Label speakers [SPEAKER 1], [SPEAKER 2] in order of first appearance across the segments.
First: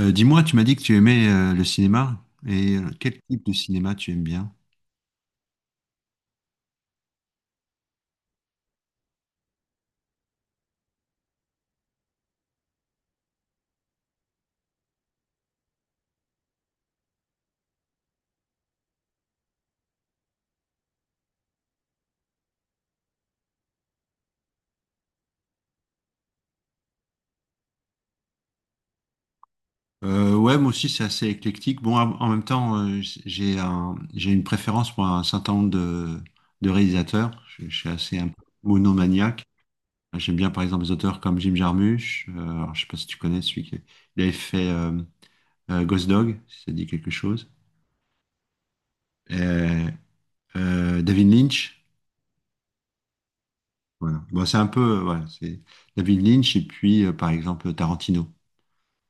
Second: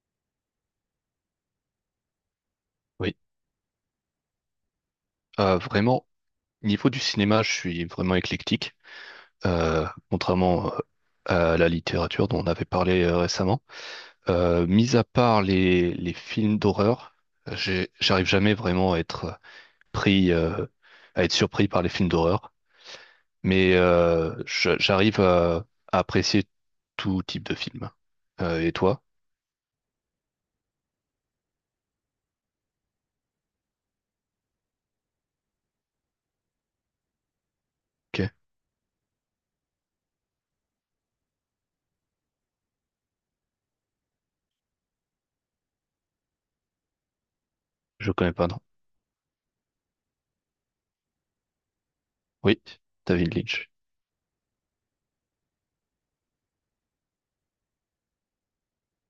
[SPEAKER 1] Dis-moi, tu m'as dit que tu aimais le cinéma. Et
[SPEAKER 2] Oui.
[SPEAKER 1] quel type de cinéma tu aimes bien?
[SPEAKER 2] Vraiment, niveau du cinéma, je suis vraiment éclectique, contrairement à la littérature dont on avait parlé récemment. Mis à part les films d'horreur, j'arrive jamais vraiment à être pris, euh, à être surpris par les films d'horreur, mais j'arrive à apprécier tout type de film. Et toi?
[SPEAKER 1] Ouais, moi aussi, c'est assez éclectique. Bon, en même temps, j'ai une préférence pour un certain nombre de réalisateurs. Je suis assez un
[SPEAKER 2] Ok,
[SPEAKER 1] peu monomaniaque. J'aime bien, par exemple, des auteurs comme Jim Jarmusch. Alors, je sais pas si tu connais celui qui il avait fait Ghost Dog, si ça dit quelque chose.
[SPEAKER 2] je connais pas, non.
[SPEAKER 1] Euh, David Lynch.
[SPEAKER 2] Oui, David Lynch,
[SPEAKER 1] Voilà. Bon, c'est un peu, voilà, c'est David Lynch et puis, par exemple, Tarantino.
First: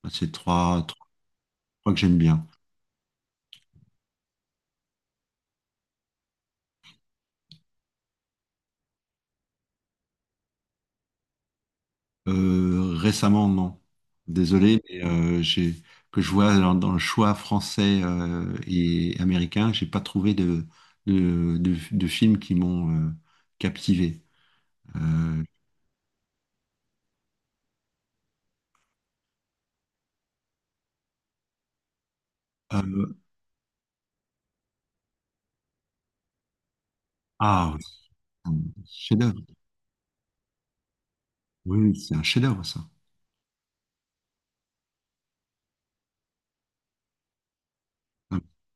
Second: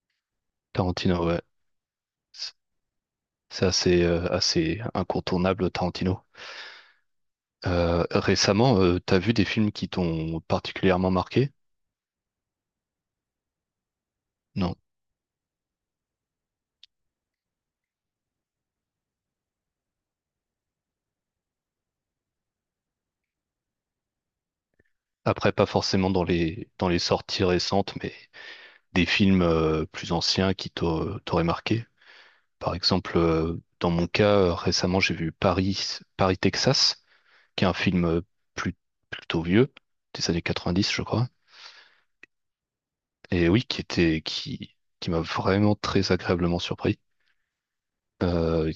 [SPEAKER 1] C'est trois,
[SPEAKER 2] Tarantino, ouais.
[SPEAKER 1] crois que j'aime
[SPEAKER 2] C'est
[SPEAKER 1] bien.
[SPEAKER 2] c'est assez, assez incontournable, Tarantino. Récemment, t'as vu des films qui t'ont particulièrement marqué?
[SPEAKER 1] Récemment, non.
[SPEAKER 2] Non.
[SPEAKER 1] Désolé, mais j'ai que je vois dans le choix français et américain, j'ai pas trouvé de de films qui m'ont captivé. Euh,
[SPEAKER 2] Après, pas forcément dans les sorties récentes, mais des films plus anciens qui t'auraient marqué. Par
[SPEAKER 1] euh,
[SPEAKER 2] exemple, dans mon cas, récemment, j'ai vu Paris, Texas, qui est un
[SPEAKER 1] ah,
[SPEAKER 2] film
[SPEAKER 1] c'est un
[SPEAKER 2] plus-
[SPEAKER 1] chef-d'œuvre.
[SPEAKER 2] plutôt vieux, des années 90, je crois.
[SPEAKER 1] Oui, oui, c'est un chef-d'œuvre ça.
[SPEAKER 2] Et oui, qui qui m'a vraiment très agréablement surpris.
[SPEAKER 1] Ah,
[SPEAKER 2] Euh,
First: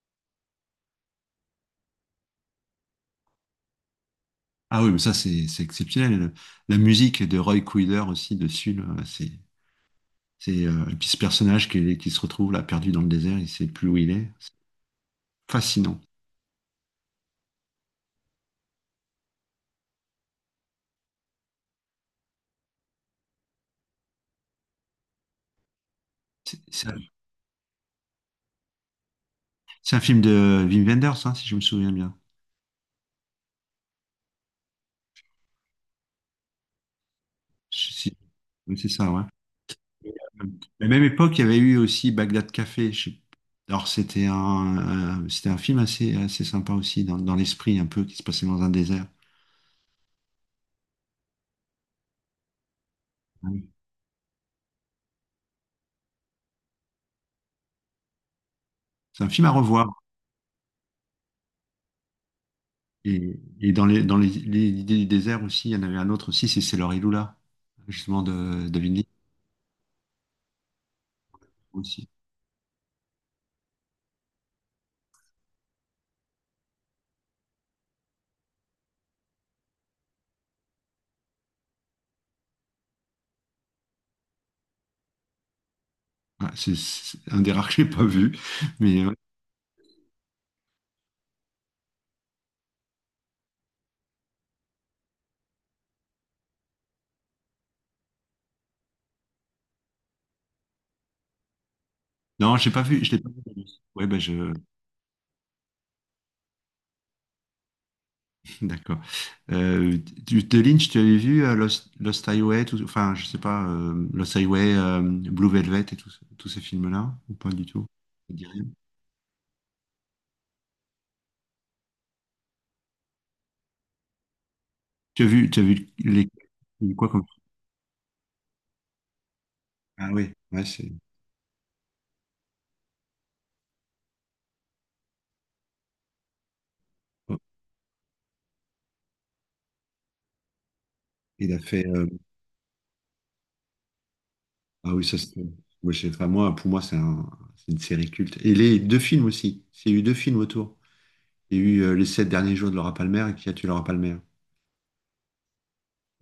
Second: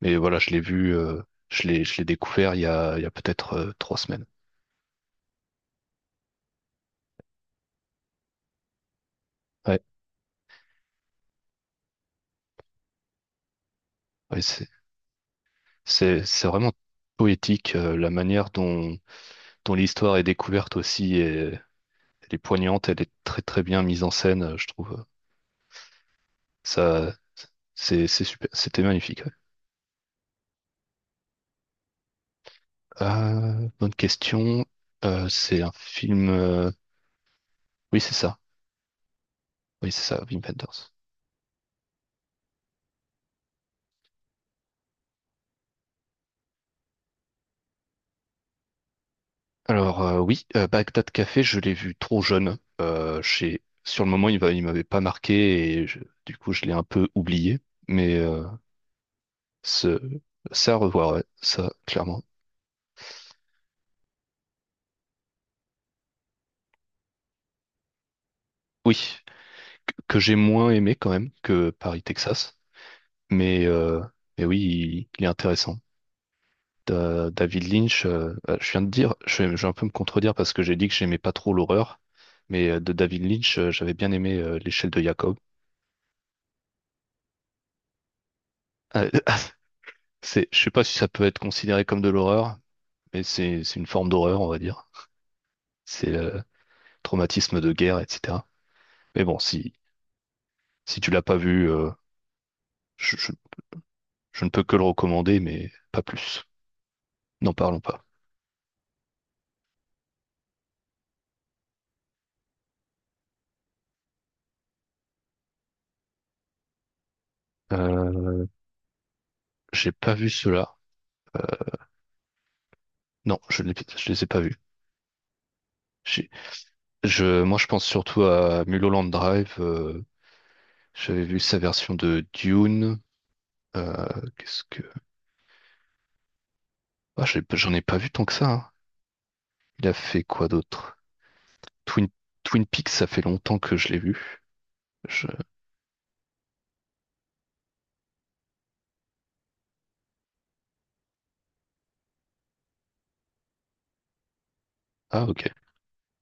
[SPEAKER 2] mais voilà, je l'ai vu, je l'ai découvert il y a peut-être trois semaines.
[SPEAKER 1] ah oui, mais ça c'est exceptionnel. La musique de Roy Cuiller aussi dessus, là,
[SPEAKER 2] Ouais.
[SPEAKER 1] c'est et puis ce personnage qui se retrouve là perdu dans le désert, il sait plus où il est.
[SPEAKER 2] Ouais,
[SPEAKER 1] C'est
[SPEAKER 2] c'est-
[SPEAKER 1] fascinant.
[SPEAKER 2] C'est vraiment poétique, la manière dont l'histoire est découverte aussi, et elle est poignante, elle est très très bien mise en scène, je trouve.
[SPEAKER 1] C'est c'est
[SPEAKER 2] Ça, c'est super, c'était magnifique, ouais.
[SPEAKER 1] C'est un film de Wim Wenders, hein, si je me souviens bien.
[SPEAKER 2] Bonne question. C'est un film.
[SPEAKER 1] Je-
[SPEAKER 2] Oui, c'est
[SPEAKER 1] si-
[SPEAKER 2] ça.
[SPEAKER 1] oui, c'est ça, ouais.
[SPEAKER 2] Oui, c'est ça, Wim
[SPEAKER 1] La
[SPEAKER 2] Wenders.
[SPEAKER 1] même époque, il y avait eu aussi Bagdad Café. Alors, c'était un film assez sympa aussi, dans l'esprit un peu, qui se passait dans un désert.
[SPEAKER 2] Alors oui, Bagdad Café, je l'ai vu trop jeune.
[SPEAKER 1] Oui.
[SPEAKER 2] Sur le moment, il m'avait pas marqué du coup, je l'ai un peu oublié. Mais
[SPEAKER 1] C'est un film à
[SPEAKER 2] ce...
[SPEAKER 1] revoir.
[SPEAKER 2] c'est à revoir, ouais, ça, clairement.
[SPEAKER 1] Et, l'idée du désert aussi, il y en avait un autre aussi, c'est Sailor et Lula, justement de David Lynch
[SPEAKER 2] Oui. Que j'ai moins aimé quand même que
[SPEAKER 1] aussi.
[SPEAKER 2] Paris-Texas. Mais, euh, mais oui, il est intéressant. David Lynch, je viens de dire, je vais un peu me contredire parce que j'ai dit que j'aimais pas trop l'horreur, mais de David Lynch, j'avais bien aimé L'échelle de Jacob.
[SPEAKER 1] Ouais, c'est un des rares que j'ai pas vu. Mais
[SPEAKER 2] Euh, c'est, je sais pas si ça peut être considéré comme de l'horreur, mais c'est une forme d'horreur, on va dire. C'est traumatisme de guerre, etc. Mais bon, si tu l'as pas vu,
[SPEAKER 1] non, j'ai pas vu, je
[SPEAKER 2] je,
[SPEAKER 1] l'ai pas
[SPEAKER 2] je
[SPEAKER 1] vu. Ouais, ben je,
[SPEAKER 2] je ne peux que le recommander, mais pas plus. N'en parlons pas.
[SPEAKER 1] D'accord. Euh, de Lynch, tu avais vu Lost Highway, enfin, je sais pas, Lost Highway, Blue Velvet et tous ces films-là, ou pas du tout? Ça te
[SPEAKER 2] Euh,
[SPEAKER 1] dit rien.
[SPEAKER 2] j'ai pas vu cela. Euh, Non, je ne les ai pas vus.
[SPEAKER 1] Tu as vu
[SPEAKER 2] J'ai-
[SPEAKER 1] quoi comme...
[SPEAKER 2] Moi, je pense surtout à Mulholland Drive.
[SPEAKER 1] Ah oui, ouais, c'est...
[SPEAKER 2] J'avais vu sa version de Dune. euh, qu'est-ce que... Ah,
[SPEAKER 1] Oh,
[SPEAKER 2] j'en ai pas vu tant que ça, hein. Il a fait quoi d'autre?
[SPEAKER 1] il a fait...
[SPEAKER 2] Twin, Twin Peaks, ça fait longtemps que je l'ai vu.
[SPEAKER 1] ah oui, ça
[SPEAKER 2] Je-
[SPEAKER 1] c'est... moi, je sais pas, moi, pour moi, c'est une série culte. Et les deux films aussi. Il y a eu deux films autour. Il y a eu Les Sept Derniers Jours de Laura Palmer et Qui a tué Laura Palmer.
[SPEAKER 2] Ah, ok.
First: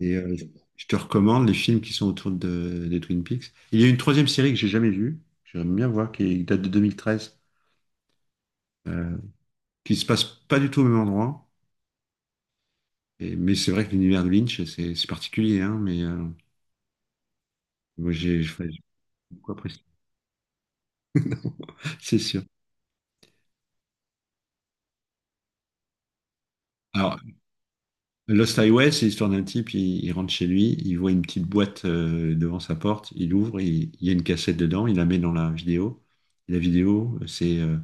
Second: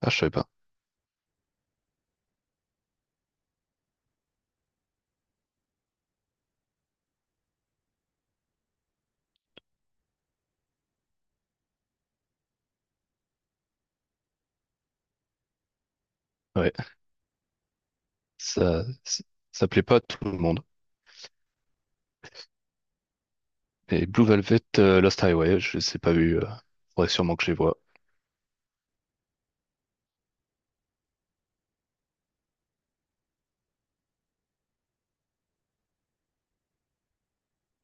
[SPEAKER 2] Ah, je savais pas.
[SPEAKER 1] je te recommande les films qui sont autour des Twin Peaks. Il y a une troisième série que j'ai jamais vue, que j'aimerais bien voir, qui date de 2013, euh, qui se passe pas du tout au même endroit. Et, mais c'est vrai que l'univers de Lynch, c'est particulier, hein, mais euh,
[SPEAKER 2] Ouais.
[SPEAKER 1] moi j'ai j'ai j'ai
[SPEAKER 2] Ça, ça,
[SPEAKER 1] beaucoup
[SPEAKER 2] ça plaît
[SPEAKER 1] apprécié,
[SPEAKER 2] pas à tout le monde.
[SPEAKER 1] c'est sûr.
[SPEAKER 2] Et Blue Velvet, Lost Highway, je les ai pas vus. Faudrait
[SPEAKER 1] Alors,
[SPEAKER 2] sûrement que je les vois.
[SPEAKER 1] Lost Highway, c'est l'histoire d'un type, il rentre chez lui, il voit une petite boîte devant sa porte, il ouvre, il y a une cassette dedans, il la met dans la vidéo. Et la vidéo,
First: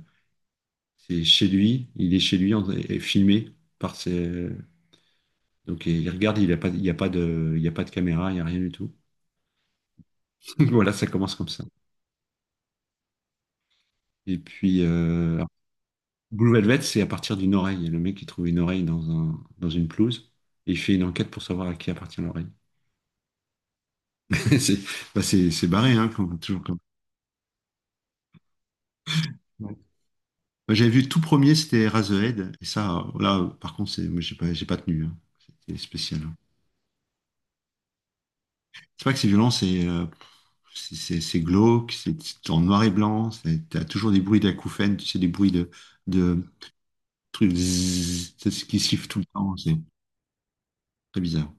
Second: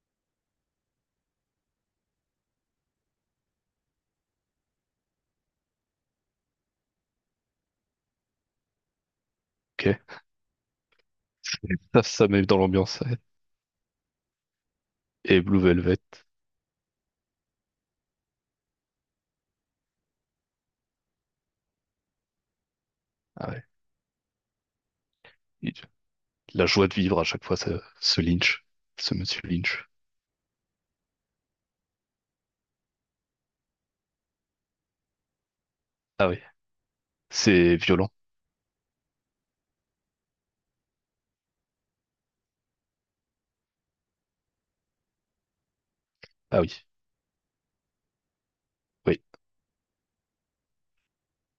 [SPEAKER 1] c'est chez lui, il est chez lui en- et filmé par ses, donc il regarde, il n'y a pas, il y a pas de, il y a pas de caméra, il n'y a rien du tout.
[SPEAKER 2] Ok.
[SPEAKER 1] Voilà, ça commence comme ça.
[SPEAKER 2] Ça met dans l'ambiance, ouais.
[SPEAKER 1] Et puis
[SPEAKER 2] Et Blue Velvet,
[SPEAKER 1] Blue Velvet, c'est à partir d'une oreille. Le mec qui trouve une oreille dans une pelouse et il fait une enquête pour savoir à qui appartient l'oreille.
[SPEAKER 2] ah ouais.
[SPEAKER 1] C'est bah, c'est
[SPEAKER 2] il-
[SPEAKER 1] barré, hein, comme, toujours
[SPEAKER 2] La
[SPEAKER 1] comme.
[SPEAKER 2] joie de vivre à chaque fois, ce Lynch, ce monsieur
[SPEAKER 1] Ouais.
[SPEAKER 2] Lynch.
[SPEAKER 1] Moi, j'avais vu le tout premier, c'était Eraserhead, et ça, là, par contre, c'est, moi, j'ai pas tenu, hein. C'était spécial,
[SPEAKER 2] Ah
[SPEAKER 1] hein.
[SPEAKER 2] oui, c'est violent.
[SPEAKER 1] C'est pas que c'est violent, c'est glauque, c'est en noir et blanc, c'est- t'as toujours des bruits d'acouphènes, tu sais, des bruits de,
[SPEAKER 2] Ah oui,
[SPEAKER 1] truc zzz, c'est ce qui siffle tout
[SPEAKER 2] oui.
[SPEAKER 1] le temps, c'est très bizarre.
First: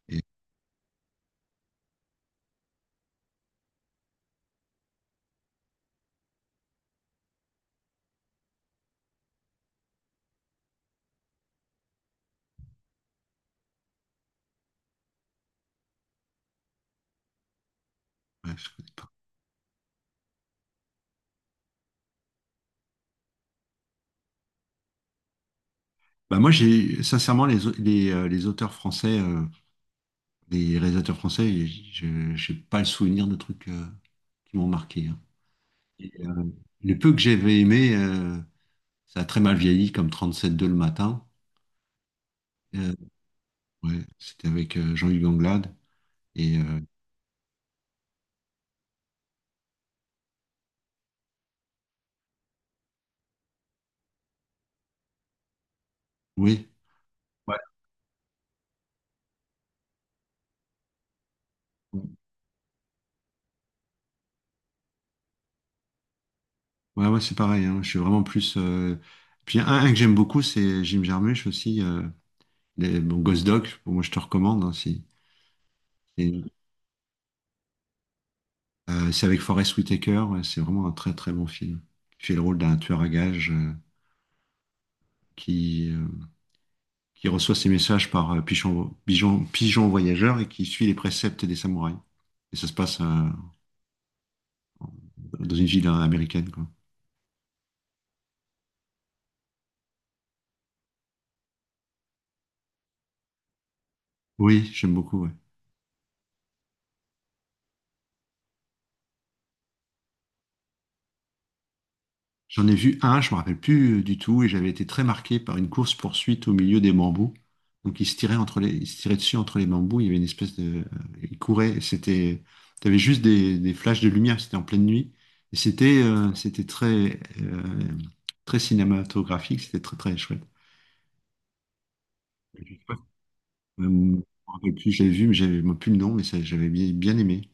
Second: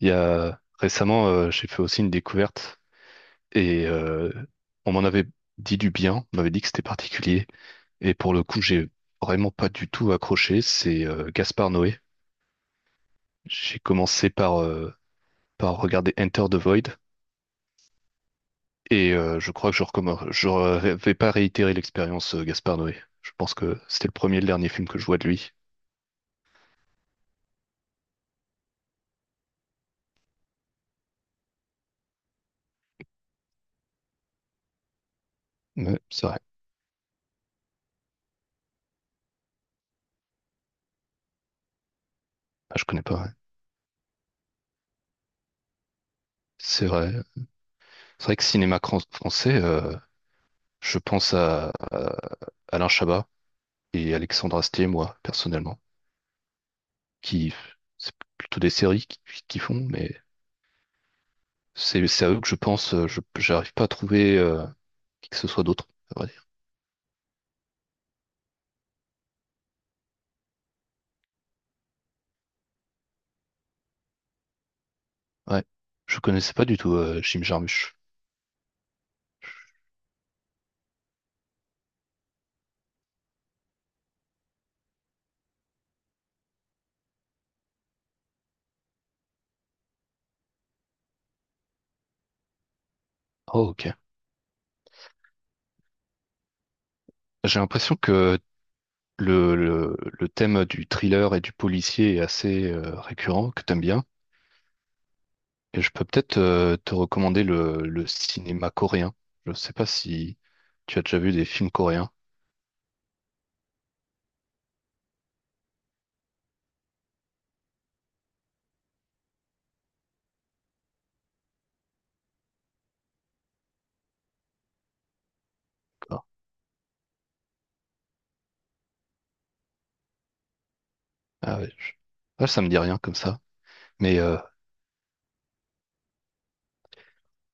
[SPEAKER 2] Il y
[SPEAKER 1] Et,
[SPEAKER 2] a récemment, j'ai fait aussi une découverte et on m'en avait dit du bien, on m'avait dit que c'était particulier. Et pour le coup, j'ai vraiment pas du tout accroché. C'est Gaspard Noé. J'ai commencé par par regarder Enter the Void.
[SPEAKER 1] ouais, je connais pas.
[SPEAKER 2] Et je crois que je recommence. Vais pas réitérer l'expérience Gaspard Noé. Je pense que c'était le premier et le dernier film que je vois de lui.
[SPEAKER 1] Bah, moi, j'ai sincèrement les auteurs français, les réalisateurs français, je n'ai pas le souvenir de trucs qui m'ont marqué, hein.
[SPEAKER 2] Mais
[SPEAKER 1] Et,
[SPEAKER 2] c'est vrai.
[SPEAKER 1] le peu que j'avais aimé, ça a très mal vieilli, comme 37.2 le matin.
[SPEAKER 2] Ah, je
[SPEAKER 1] Euh,
[SPEAKER 2] connais pas, ouais.
[SPEAKER 1] ouais, c'était avec Jean-Hugues Anglade. Et
[SPEAKER 2] C'est vrai. C'est vrai que français, je pense à Alain Chabat et Alexandre Astier, moi, personnellement,
[SPEAKER 1] oui,
[SPEAKER 2] qui
[SPEAKER 1] ouais,
[SPEAKER 2] c'est plutôt des séries qui font, mais c'est à eux que je pense. Je j'arrive pas à trouver qui que ce soit d'autre, à vrai dire.
[SPEAKER 1] ouais, c'est pareil, hein. Je suis vraiment plus. Euh, un que j'aime beaucoup, c'est Jim Jarmusch aussi. Les- Bon, Ghost Dog, moi je te recommande, hein,
[SPEAKER 2] Ouais. Je
[SPEAKER 1] et,
[SPEAKER 2] connaissais pas du tout Jim Jarmusch.
[SPEAKER 1] c'est avec Forest Whitaker, ouais, c'est vraiment un très bon film. Il fait le rôle d'un tueur à gages qui, euh, qui reçoit ses messages par pigeon voyageur et qui suit les préceptes des samouraïs. Et ça se passe
[SPEAKER 2] Oh, ok.
[SPEAKER 1] dans une ville américaine, quoi.
[SPEAKER 2] J'ai l'impression que le thème du thriller et du policier est assez récurrent, que t'aimes bien.
[SPEAKER 1] Oui, j'aime beaucoup, ouais.
[SPEAKER 2] Et je peux peut-être te recommander le cinéma coréen. Je sais pas si tu as déjà vu des films coréens.
[SPEAKER 1] J'en ai vu un, je me rappelle plus du tout, et j'avais été très marqué par une course-poursuite au milieu des bambous. Donc il se tirait dessus entre les bambous. Il y avait une espèce de, il courait, et c'était, t'avais juste des flashs de lumière. C'était en pleine nuit, et c'était,
[SPEAKER 2] Ah,
[SPEAKER 1] c'était très, très cinématographique. C'était très chouette.
[SPEAKER 2] ah ouais, je- ah,
[SPEAKER 1] Je
[SPEAKER 2] ça me dit
[SPEAKER 1] sais pas,
[SPEAKER 2] rien comme ça.
[SPEAKER 1] je
[SPEAKER 2] Mais
[SPEAKER 1] me rappelle plus, j'avais vu, mais j'avais moi, plus le nom, mais ça, j'avais bien aimé.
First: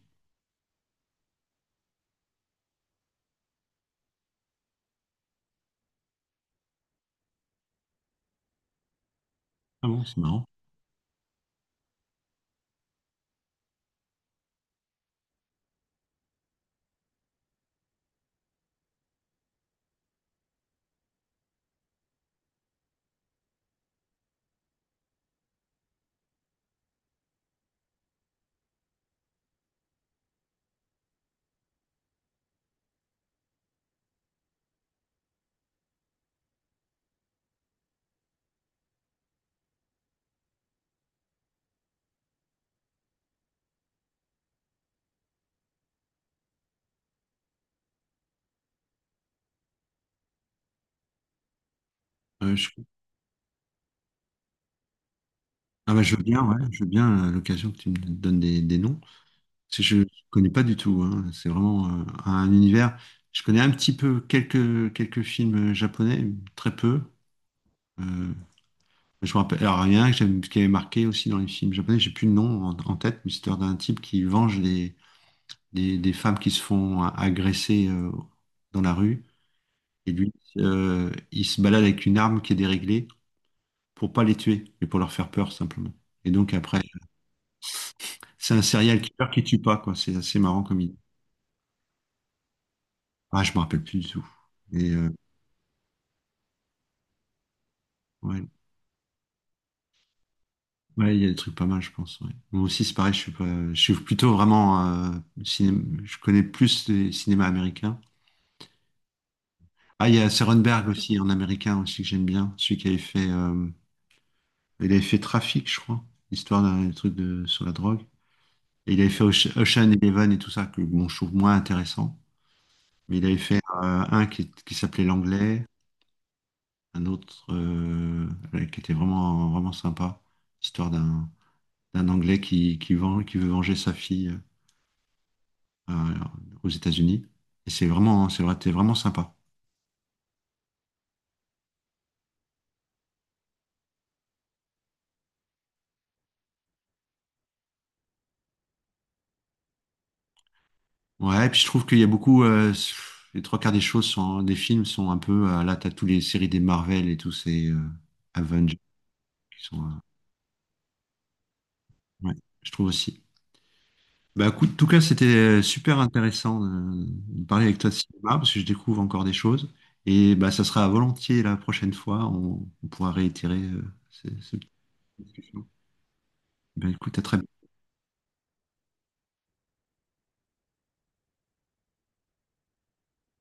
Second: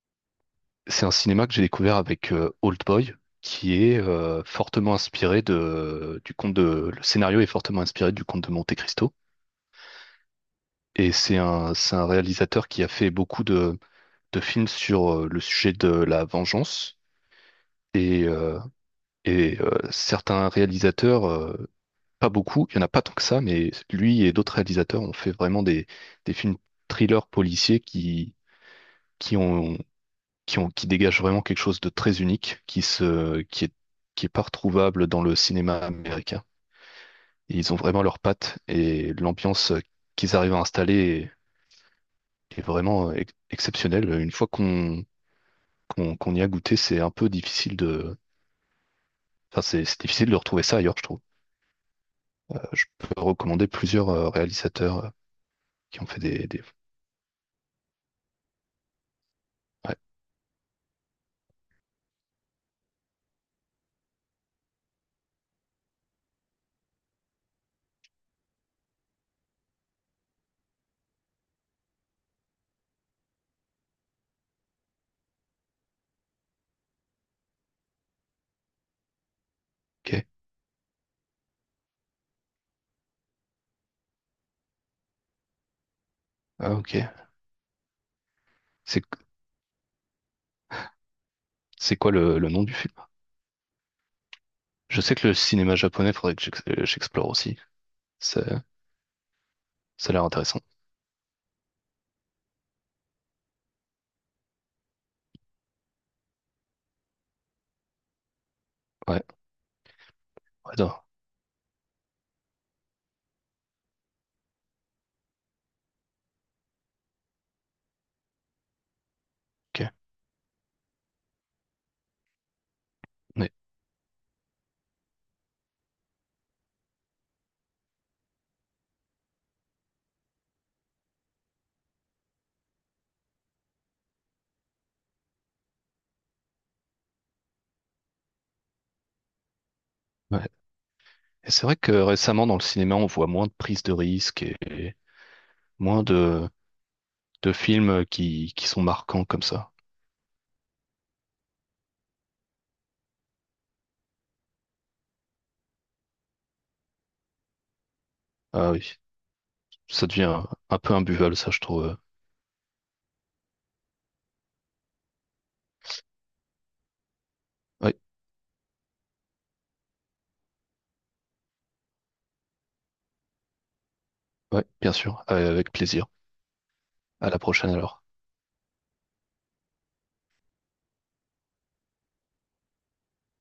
[SPEAKER 2] c'est un cinéma que j'ai découvert avec Old Boy, qui est fortement inspiré du conte le scénario est fortement inspiré du conte de Monte Cristo.
[SPEAKER 1] Ah bon, c'est marrant.
[SPEAKER 2] Et c'est c'est un réalisateur qui a fait beaucoup de films sur le sujet de la vengeance. Et, euh, certains réalisateurs, pas beaucoup, il y en a pas tant que ça, mais lui et d'autres réalisateurs ont fait vraiment des films thrillers policiers qui ont qui dégagent vraiment quelque chose de très unique, qui est pas retrouvable dans le cinéma américain. Et ils ont vraiment leurs pattes et l'ambiance qu'ils arrivent à installer est, est vraiment exceptionnelle. Une fois qu'on y a goûté, c'est un peu difficile enfin c'est difficile de retrouver ça ailleurs, je trouve.
[SPEAKER 1] Euh, je-
[SPEAKER 2] Je peux recommander plusieurs réalisateurs
[SPEAKER 1] Ah
[SPEAKER 2] qui
[SPEAKER 1] bah
[SPEAKER 2] ont
[SPEAKER 1] je
[SPEAKER 2] fait
[SPEAKER 1] veux bien, ouais,
[SPEAKER 2] des...
[SPEAKER 1] je veux bien l'occasion que tu me donnes des noms. Parce que je
[SPEAKER 2] ouais,
[SPEAKER 1] ne connais pas du tout, hein. C'est vraiment un univers. Je connais un petit peu quelques films japonais, très peu. Euh, je me rappelle. Alors, il y en a un qui avait marqué aussi dans les films japonais, j'ai plus le nom en tête, mais c'était d'un type qui venge des femmes qui se font agresser dans la rue. Et
[SPEAKER 2] ok,
[SPEAKER 1] lui, il se balade avec une arme qui est déréglée pour pas les tuer, mais pour leur faire peur simplement. Et donc
[SPEAKER 2] ah,
[SPEAKER 1] après,
[SPEAKER 2] ok.
[SPEAKER 1] c'est un serial
[SPEAKER 2] C'est
[SPEAKER 1] killer qui tue pas, quoi. C'est assez marrant comme idée.
[SPEAKER 2] c'est quoi le nom du film?
[SPEAKER 1] Ah, je me rappelle plus du tout. Et,
[SPEAKER 2] Je sais que le cinéma japonais, faudrait que j'explore aussi.
[SPEAKER 1] ouais,
[SPEAKER 2] Ça, ça a l'air intéressant.
[SPEAKER 1] ouais, il y a des trucs pas mal, je pense, ouais. Moi aussi, c'est pareil, je suis pas, je suis plutôt vraiment je connais plus les cinémas américains.
[SPEAKER 2] Ouais,
[SPEAKER 1] Ah, il y a
[SPEAKER 2] ouais,
[SPEAKER 1] Cronenberg
[SPEAKER 2] d'accord.
[SPEAKER 1] aussi, en américain aussi que j'aime bien, celui qui avait fait, il avait fait Trafic, je crois, histoire d'un truc de sur la drogue. Et il avait fait Ocean
[SPEAKER 2] Ok.
[SPEAKER 1] Eleven et tout ça, que bon, je trouve moins intéressant. Mais il avait
[SPEAKER 2] Mais,
[SPEAKER 1] fait un qui s'appelait L'Anglais, un autre ouais, qui était vraiment sympa, histoire d'un Anglais qui qui veut venger sa fille, euh, euh, aux États-Unis. Et c'est vraiment, hein, c'est vrai, c'était vraiment sympa.
[SPEAKER 2] ouais. Et c'est vrai que récemment, dans le cinéma, on voit moins de prises de risques et moins de films qui sont marquants comme ça.
[SPEAKER 1] Ouais, et puis je trouve qu'il y a beaucoup, les trois quarts des choses sont, des films sont un peu, là, t'as toutes les séries des Marvel et tous ces
[SPEAKER 2] Ah
[SPEAKER 1] Avengers
[SPEAKER 2] oui,
[SPEAKER 1] qui sont,
[SPEAKER 2] ça devient un peu imbuvable, ça, je trouve.
[SPEAKER 1] ouais, je trouve aussi. Bah, écoute, en tout cas, c'était super intéressant de parler avec toi
[SPEAKER 2] Oui,
[SPEAKER 1] de cinéma parce que je découvre encore des choses. Et bah, ça sera volontiers la prochaine fois, on pourra réitérer ces
[SPEAKER 2] ouais, ouais,
[SPEAKER 1] petites
[SPEAKER 2] bien sûr.
[SPEAKER 1] discussions.
[SPEAKER 2] Avec plaisir.
[SPEAKER 1] Bah, écoute, à
[SPEAKER 2] À
[SPEAKER 1] très
[SPEAKER 2] la
[SPEAKER 1] bientôt.
[SPEAKER 2] prochaine alors.